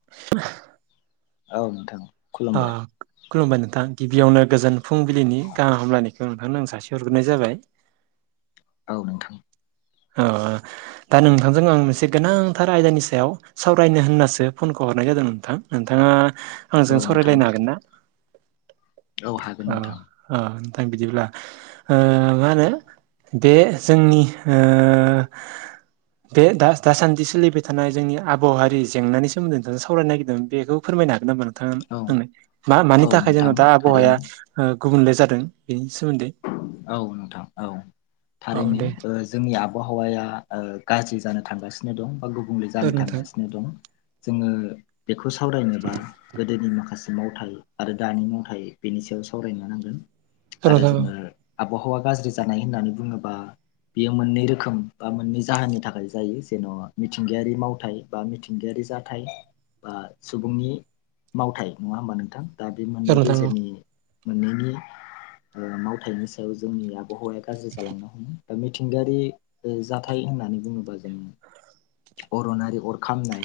[unintelligible] औ नोंथां। खुलुमबाय खुलुमबाय नोंथां गिबियावनो गोजोन फुंबिलिनि गाहाम हामलायनायखौ औ नोंथांनो जासिहरग्रोन जाबाय। औ नोंथां। दा नोंथांजों आं मोनसे गोनांथार आयदानि सायाव सावरायनो होननासो फनखौ हरनाय जादों नोंथां। नोंथाङा औ आंजों नोंथां सावरायलायनो हागोन ना? हागोन औ। नोंथां अ नोंथां। बिदिब्ला मा होनो बे जोंनि ओ बे दा दासान्दि सोलिबाय थानाय जोंनि आबहावारि जेंनानि सोमोन्दै नोंथां सावरायनो‌‌ नागिरदोंमोन। बेखौ फोरमायनो हागोन नामा? थाङा औ होननाय मा मानि औ थाखाय नोंथां जोंनो दा आबहावाया थारैनो गुबुनले जादों बेनि सोमोन्दै। औ नोंथां औ औ थारैनो। दे जोंनि आबहावाया गाज्रि जानो थांगासिनो दं बा गुबुंले औ जानो नोंथां थांगासिनो दं। जोङो बेखौ सावरायनोबा गोदोनि माखासे मावथाय आरो दानि मावथाइ बेनि सायाव सावरायनो नांगोन। औ आरो नोंथां औ जोङो आबहावा गाज्रि जानाय होननानै बुङोब्ला बेयो मोननै रोखोम बा मोननै जाहोननि थाखाय जायो। जेन' मिथिंगायारि मावथाइ बा मिथिंगायारि जाथाय बा सुबुंनि मावथाइ नङा होमबा नोंथां। दा बे औ मोननै नोंथां औ गेजेरनि मोननैनि मावथायनि सायाव सायाव जोंनि आबहावाया गाज्रि जालांनो हमो बा मिथिंगायारि जाथाय होननानै बुङोबा जोंङो अरनारि अर खामनाय,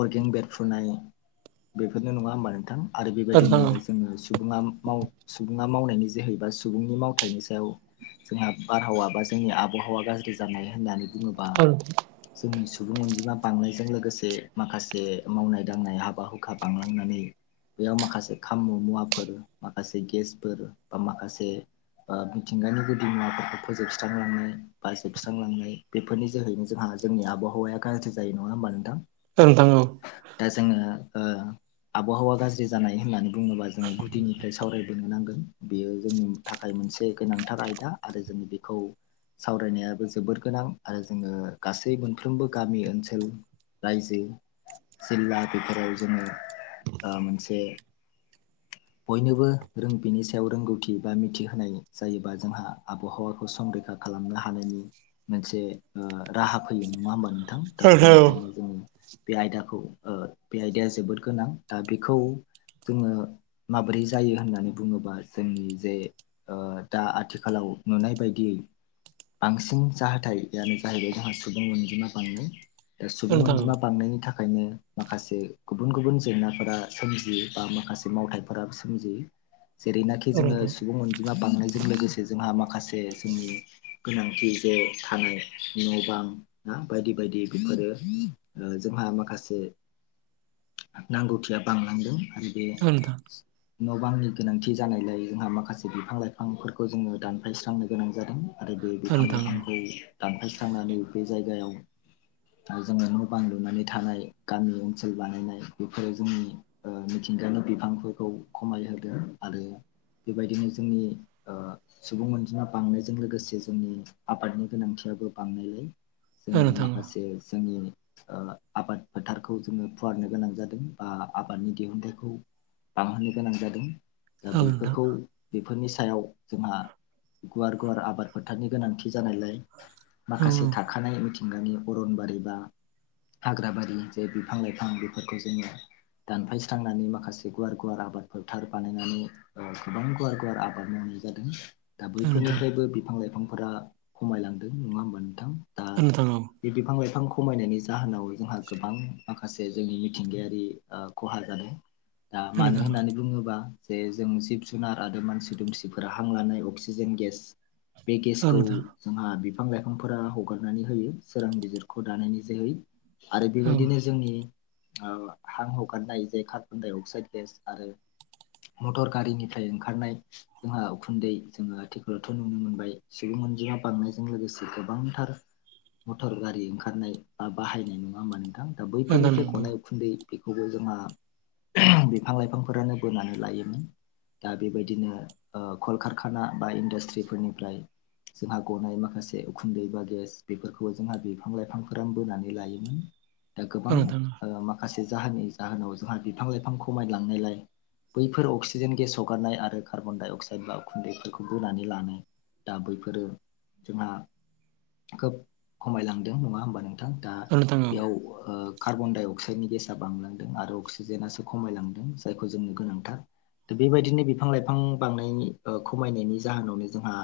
अरगें बेरफुनाय बेफोरनो नङा होमबा नोंथां। आरो बे औ नोंथां बायदिनो औ जोङो सुबु-सुबुङा मावनायनि जोहैबा सुबुंनि माव मावथायनि सायाव जोंहा बारहावा बा जोंनि आबहावा गाज्रि जानाय होननानै बुंबा औ नोंथां औ जोंनि सुबुं अनजिमा बांनायजों लोगोसे माखासे मावनाय दांनाय हाबा हुखा बांलांनानै बेयाव माखासे खाम' मुवाफोर माखासे गेसफोर बा माखासे मिथिंगानि गुदि मुवाफोरखौ फोजोबस्रांलांनाय बा जोबस्रांलांनाय बेफोरनि जोहैनो जोंहा जोंनि आबहावाया गाज्रि जायो नङा होमबा नोंथां। औ नोंथां औ। दा जोङो ओ आबहावा गाज्रि जानाय होननानै बुङोबा जोङो गुदिनिफ्राय सावराय सावरायनो नांगोन बेयो जोंनि थाखाय मोनसे गोनांथार आयदा आरो जोङो बेखौ सावरायनायाबो जोबोर गोनां आरो जोङो गासै मोनफ्रोमबो गामि ओनसोल रायजो जिल्ला बेफोराव जोङो ओ मोनसे बयनोबो रों बेनि सायाव रोंगौथि बा मिथिहोनाय जायोबा जोंहा आबहावाखौ संरैखा खालामनो हानायनि मोनसे राहा फैयो नङा होमबा नों थां? दा बेनिखायनो जोङो बे आयदाखौ ओ बे आयदाया जोबोद गोनां दा बेखौ जोङो माबोरै जायो होननानै बुङोबा जोंनि जे ओ दा आथिखालाव नुनाय बायदियै बांसिन जाहाथाय आनो जाहैबाय जोंहा सुबुं अनजिमा बांनाय दा औ सुबुं नोंथां अनजिमा बांनायनि था खायनो माखासे गुबुन गुबुन जेंनाफोरा सोमजियो बा माखासे मावथाइफोरा सोमजियो जेरैनाखि औ जोङो नोंथां सुबुं अनजिमा बांनायजों लोगोसे जोंहा माखासे जोंनि गोनांथि जे थानाय न' बां ना बायदि बायदि बेफोरो ओ जोंहा माखासे नांगौथिया बांलांदों आरो बे औ नोंथां न' बांनि गोनांथि जानायलाय जोंहा माखासे बिफां लाइफांफोरखौ जोङो दानफायस्रांनो गोनां जादों आरो बे औ बिफां नोंथां औ लाइफांखौ दानफारस्रांनानै बे जायगायाव थाय जोङो न' बां लुनानै थानाय गामि ओनसोल बानायनाय बेफोरो जोंनि ओ मिथिंगानि बिफांफोरखौ खमायहोदों आरो बेबायदिनो जोंनि ओ सुबुं अनजिमा बांनायजों लोगोसे जोंनि आबादनि गोनांथियाबो बांनायलाय औ जोंनि नोंथां औ माखासे जोंनि ओ आबाद फोथारखौ जोङो फुवारनो गोनां जादों बा आबादनि दिहुनथाइखौ बांहोनो गोनां जादों औ दा नोंथां औ नोंथां औ नोंथां औ बेफोरखौ बेफोरनि सायाव जोंहा गुवार गुवार आबाद फोथारनि गोनांथि जानायलाय माखासे थाखानाय मिथिंगानि अरनबारि बा हाग्रा बारि जे बिफां लाइफां बेफोरखौ जोङो दानफायस्रांनानै माखासे गुवार गुवार आबाद फोथार बानायनानै ओ गोबां गुवार गुवार आबाद मावनाय जादों। दा बैफोरनिफ्रायबो बिफां लाइफांफोरा खमायलांदों नङा होमबा नोंथां? दा औ नोंथां औ। बे बिफां लाइफां खमायनायनि जाहोनाव जोंहा गोबां माखासे जोंनि मिथिंगायारि ओ खहा जादों। दा मानो होननानै बुङोबा जे जों जिब जुनार आरो मानसि दुमसिफोरा हां लानाय अक्सिजेन गेस बे गेसखौ नोंथां जोंहा बिफां लाइफांफोरा हगारनानै होयो सोरां बिजिरखौ दानायनि जोहै आरो औ बेबायदिनो जोंनि ओ हां हगारनाय जे कारबडाइ अ अकसाइ गेस आरो मटर गारिनिफ्राय ओंखारनाय जोंहा उखुन्दै जोङो आथिखालावथ' नुनो मोनबाय सुबुं अनजिमा बांनायजों लोगोसे गोबांथार मटर गारि ओंखारनाय बा बाहायनाय नङा होमबा नोंथां? दा नोंथां बैफोरनिफ्राय नंगौ गनाय उखुन्दै बेखौबो जोंहा बिफां लाइफांफोरानो बोनानै लायोमोन। दा बेबायदिनो ओ कलकारखाना बा इन्डास्ट्रिफोरनिफ्राय जोंहा गनाय माखासे उखुन्दै बा गेस बेफोरखौबो जोंहा बिफां लाइफांफोर बोनानै लायोमोन। दा औ गोबां नोंथां ओ माखासे जाहोननि जाहोनाव जोंहा बिफां लाइफां खमायलांनायलाय बैफोर अक्सिजेन गेस हगारनाय आरो कार्बनडाइ अक्साइड बा उखुन्दैफोरखौ बोनानै लानो दा बैफोरो जोंहा खोब खमायलांदों नङा होमबा नों थां? दा औ नोंथां औ बेयाव ओ कार्बन डाइ अक्साइडनि गेस बांलांदों आरो अक्सिजेन जेनासो खमायलांदों जायखौ जोंनो गोनांथार। दा बेबायदिनो बिफां लाइफां बांनाय खमायनायनि जाहोनावनो जोंहा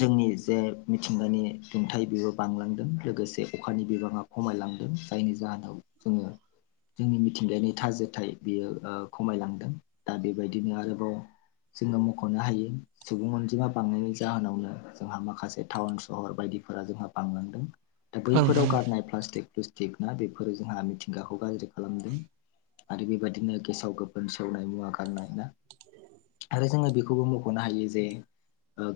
जोंनि जे मिथिंगानि दुंथाइ बेबो बांलांदों लोगोसे अखानि बिबाङा खमायलांदों जायनि जाहोनाव जोङो जोंनि मिथिंगायनि थाजिथाय बियो खमायलांदों दा बेबायदिनो आरोबाव जोङो मख'नो हायो। सुबुं अनजिमा बांनायनि जाहोनावनो जोंहा माखासे टाउन सहर बायदिफोरा जोंहा बांलांदों दा औ नोंथां औ बैफोराव औ नोंथां गारनाय प्लास्टिक प्लुस्टिक ना बेफोरो जोंहा मिथिंगाखौ गाज्रि खालामदों। आरो बेबायदिनो गेसाव गोफोन सेवनाय मुवा गारनाया आरो जोङो बेखौबो मख'नो हायो जे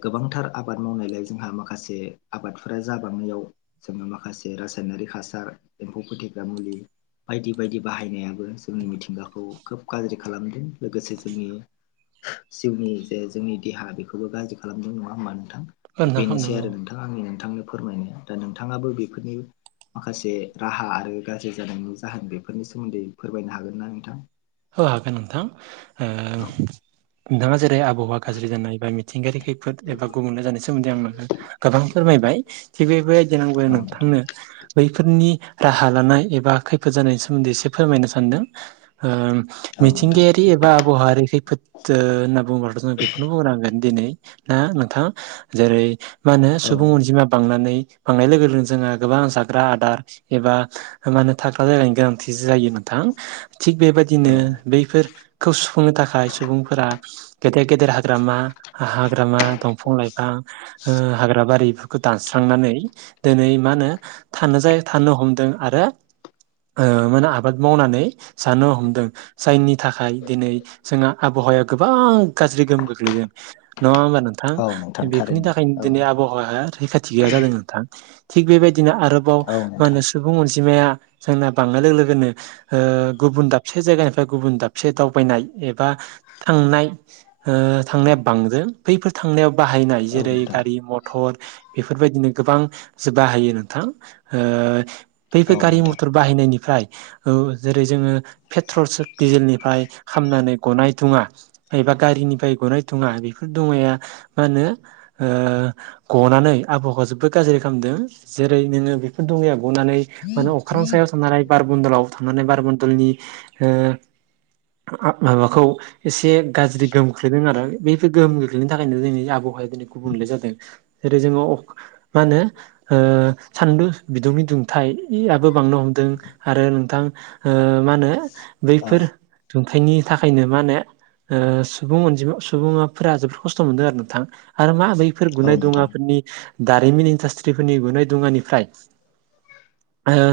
गोबांथार आबाद मावनायलाय जोंहा माखासे आबादफोरा जाबांनायाव जोङो माखासे रासायनारिक हासार एम्फौ फोथेग्रा मुलि बायदि बायदि बाहायनाया जोंनि मिथिंगाखौ खोब गाज्रि खालामदों लोगोसे जोंनि जिउनि जे जोंनि देहा बेखौबो गाज्रि खालामदों नङा होमबा नोंथां दा बेनोसै आरो खालामनांगौ नोंथां। नों आंनि नोंथांनो फोरमायनो दा नोंथाङाबो बेफोरनि माखासे राहा आरो गाज्रि जानायनि जाहोन बेफोरनि सोमोन्दै फोरमायनो हागोन ना नोंथां? हो हागोन नोंथां औ नोंथाङा जेरै आबहावा गाज्रि जानाय बा मिथिंगायारि खैफोद एबा गुबुननो जानाय सोमोन्दै आं गोबां फोरमायबाय। थिग बेबायदि नांगौ औ नोंथां नोंथांनो बैफोरनि राहा लानाय एबा खैफोद जानायनि सोमोन्दै एसे फोरमायनो सानदों। औ नोंथां मिथिंगायारि बि एबा आबहावायारि खैफोद होनना बुङ्लाथ' जों बेखौनो बुंनांगोन दिनै ना नोंथाङा जेरै मा होनो औ सुबुं अनजिमा बांनानै बांनाय लोगो लोग जोङो गोबां जाग्रा आदार एबा माने थाग्रा जायायनायनि गोनांथि जायो नोंथां। थिग बेबायदिनो औ बैफोरखौ सुफुंनो थाखाय सुबुंफोरा गेदेर गेदेर हाग्रामा हाग्रामा दंफां लाइफां हाग्रा बारि खौ दानस्रांनानै दिनै मा होनो थानो जायो थानो हमदों आरो माने आबाद मावनानै जानो हमदों। जायनिनि थाखाय दिनै जोंहा आबहावाया गोबां गाज्रि गोहोम गोग्लैदों। नङा होमबा नोंथां औ नोंथां बेफोरनि थारैनो थाखायनो औ दिनै आबहावाया रैखाथि गैया जादों नोंथां। थिग बेबायदिनो आरोबाव औ मा नोंथां होनो सुबुं अनजिमाया जोंना बांनाय लोगो लोगोनो ओ गुबुन दाबसे जायगानिफ्राय गुबुन दाबसे दावबायनाय एबा थांनाय थांनाया बांदो बैफोर थांनायाव बाहायनाय औ जेरै नोंथां गारि मथर बेफोरबायदिनो गोबां जोब बाहायो नोंथां औ बैफोर गारि नोंथां मथर बाहायनायनिफ्राय ओ जेरै जोङो पेट्रल दिजेलनिफ्राय खामनानै गनाय दुङा एबा गारिनिफ्राय गनायथङा बेफोर दुङाया मा होनो ओ गनानै आबहावखौ जोबोद गाज्रि खालामदों जेरै नोङो बेफोर दुङिया गनानै मा होनो अख्रां सायाव थांनानै बारबन्दलाव थांनानै बारबन्दलनि ओ माबाखौ एसे गाज्रि गोहोम खोलैदों आरो बैफोर गोहोम खोख्लैनायनि थाखायनो दिोंनि आबहावाया दिनै गुबुंले जादों। जेरै जोङो मा होनो। सानदु बिदुंनि दुंथाययाबबो बांनो हमदों आरो नोंथां। मा होनो औ बैफोर दुंखाइनि थाखायनो मा होनो सुबुं अनजिमा सुबुङाफोरा जोबोद खस्थ' मोनदों आरो नोंथां आरो मा बै औ गुनाय नोंथां दुङाफोरनि दारिमिन इडासट्रिफोरनि गुनाय दुङानिफ्राय।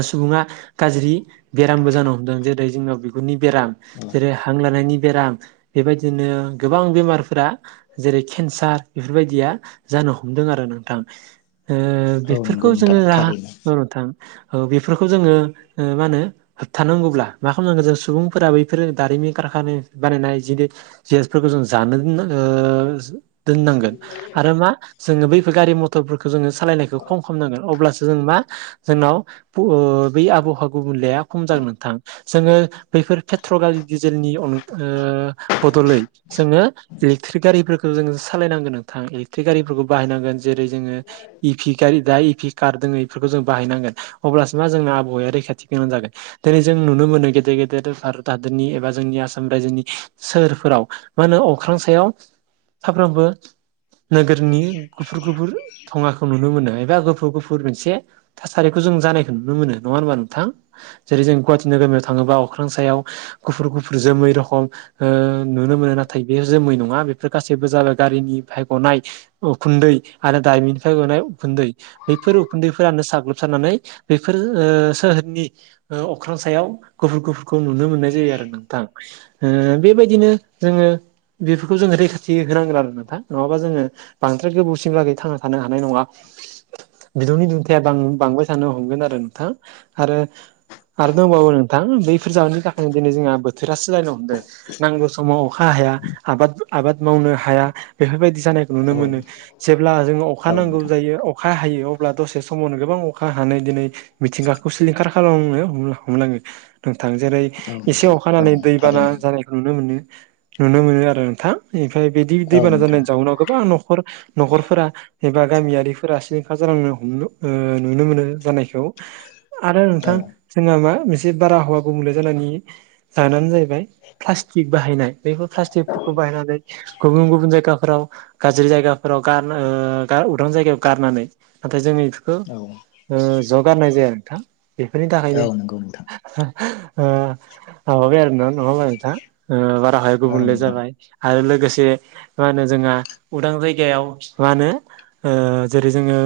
सुबुङा गाज्रि दामबो जानो हमदों जेरै जोंनाव बिगुरनि बेराम औ जेरै हां लानायनि बेराम बेबायदिनो गोबां बेमारफोरा जेरै केन्सार बेफोरबायदिया जानो हमदों आरो नोंथां। ओ औ नंगौ बेफोरखौ नोंथां जोङो राहा थारैनो औ नोंथां बेफोरखौ जोङो ओ मा होनो होबथानांगौब्ला मा खालामनांगौ जों सुबुंफोरा बैफोर दारिमि खारखानानि बानायनाय जदि जिनिसफोरखौ जों जानो ओ दोननांगोन आरो मा जोङो बैफोर गारि म थरफोरखौ जोङो सालायनायखौ खम खालामनांगोन अब्लासो जों मा जोंनाव ओ बै आबहावा गुबुंलेया खम जागोन नोंथां जोङो बैफोर पेट्रल गारि डिजेलनि अ ओ बदलै जोङो इलेकट्रिक गारिफोरखौ जों सालायनांगोन नोंथां इलेकट्रिक गारिफोरखौ बाहायनांगोन जेरै जोङो इपि गारि दा इपि खारदों बेफोरखौ जों बाहायनांगोन अब्लासो मा जोंना आबहावाया रैखाथि गोनां जागोन दिनै जों नुनो मोनो गेदेर गेदेर भारत हादरनि एबा जोंनि आसाम रायजोनि सोहोरफोराव मा होनो अख्रां सायाव सामफ्रोमबो नोगोरनि गुफुर गुफुर थुङाखौ नुनो मोनो एबा गुफुर गुफु र मोनसे थासारिखौ जों जानायखौ नुनो मोनो नङा होनबा नोंथां। जेरै जों गुवाहाटि नोगोरमायाव थाङोबा अख्रां सायाव गुफुर गुफुर जोमै रखम ओक्षनुनो मोनो नाथाय बे जोमै नङा बेफोर गासैबो जाबाय गारिनिफ्राय गनाय उखुन्दै आरो दारिमिननिफ्राय गनाय उखुन्दै बैफोर उखुन्दैफोरानो साग्लोबसारनानै बेफोर ओ सोहोरनि ओ अख्रां सायाव गुफुर गुफुरखौ नुनो मोननाय जायो आरो नोंथां। ओ बेबायदिनो जोङो बेफोरखौ जोङो रैखा थि होनांगोन आरो नोंथा नङाबा जोङो बांद्राय गोबावसिम लागै थांना थानो हानाय नङा। बिदुंनि दुुंथाया बां-बांबाय थानो हमगोन आरो नोंथां आरो आरो दंबावो नोंथां बैफोर जाहोननि था खाय दिनै जोंहा बोथोरा सोलायनो हमदों। नांगौ समाव अखा हाया आबाद आबाद मावनो हाया बेफोरबायदि जानाय नुनो औ मोनो जेब्ला जोंङो अखा औ नांगौ नोंथां जायो अखा हायो अब्ला दसे समावनो गोबां अखा हानानै दिनै मिथिंगाखौ सिलिंखार खालामो। हमलाङो नोंथां जेरै औ एसे नोंथां औ अखानानै दैबाना थारैनो जानाय नुनो मोनो नुनो मोनो आरो नोंथां ओमफ्राय बिदि औ दैबाना नोंथां जानायनि जाउनाव गोबां न'खर न'खरफोरा एबा गामियारिफोरा सिलिंखार जालांनो हमनो ओ नुनो मोनो जानायखौ आरो औ नोंथां जोंहा मा मोनसे बारहावा गुबुंले जानानै जानानै जाहैबाय प्लाष्टिक बाहायनाय बेफोर प्लाष्टिकफोरखौ बाहायनानै गुबुन गुबुन जायगाफोराव गाज्रि जायगाफोराव गार ओ उदां जायगायाव गारनानै नाथाय जोंनि बेखौ औ ओ जगारनाय जाया नोंथा बेफोरनि औ नंगौ नोंथां [unintelligible] बाराहाय औ गुबुंले नोंथां जाबाय आरो लोगोसे मा होनो जोंहा उदां जायगायाव मा होनो। ओ जेरै जोङो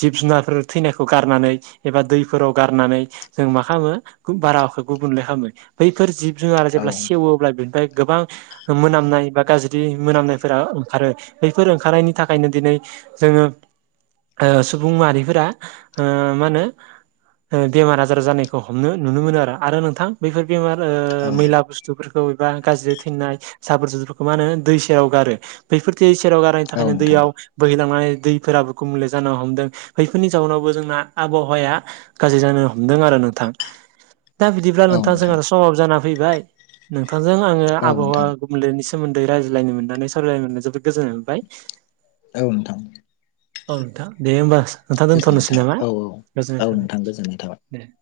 जिब-जुनारफोर थैनायखौ गारनानै एबा दैफोराव गारनानै जों मा खालामो बारहावाखौ गुबुंले खालामो बैफोर जिब-जुनार जेब्ला औ सेवोब्ला बेनिफ्राय गोबां मोनामनाय बा गाज्रि मोनामनायफोरा ओंखारो बैफोर ओंखारनायनि थाखायनो दिनै जोङो ओ सुबुं माहारिफोरा ओ मा होनो ओ बेमार आजार जानायखौ हमनो नुनो मोनो आरो नोंथां बैफोर बेमार ओ औ मैला बुस्थु बेफोरखौ एबा गाज्रि थैनाय जाबोर-जुबोरफोरखौ मा होनो दैसायाव गारो बेफोरदि सेराव गारनायनि औ थाखायनो नोंथां दैयाव बोहैलांनानै दैफोराबो गुब मले जानो हमदों बेैफोरनि जाउनावबो जोंना आबहावाया गाज्रि जानो हमदों आरो नोंथां दा बिदिब्ला नोंथां जोंहा समाब जाना फैबाय नोंथांजों आङो औ आबहावा नोंथां गुबनलेनि सोमोन्दै रायज्लायनो मोन्नानै सावरायलायनो मोननानै जोबोद गोजोननाय मोनबाय। औ नोंथां। औ नोंथां दे होमबा नोंथां गोजोननाय दोनथ'नोसै थाबाय नामा? औ औ औ गोजोननाय नोंथां थाबाय। गोजोननाय थाबाय‌। दे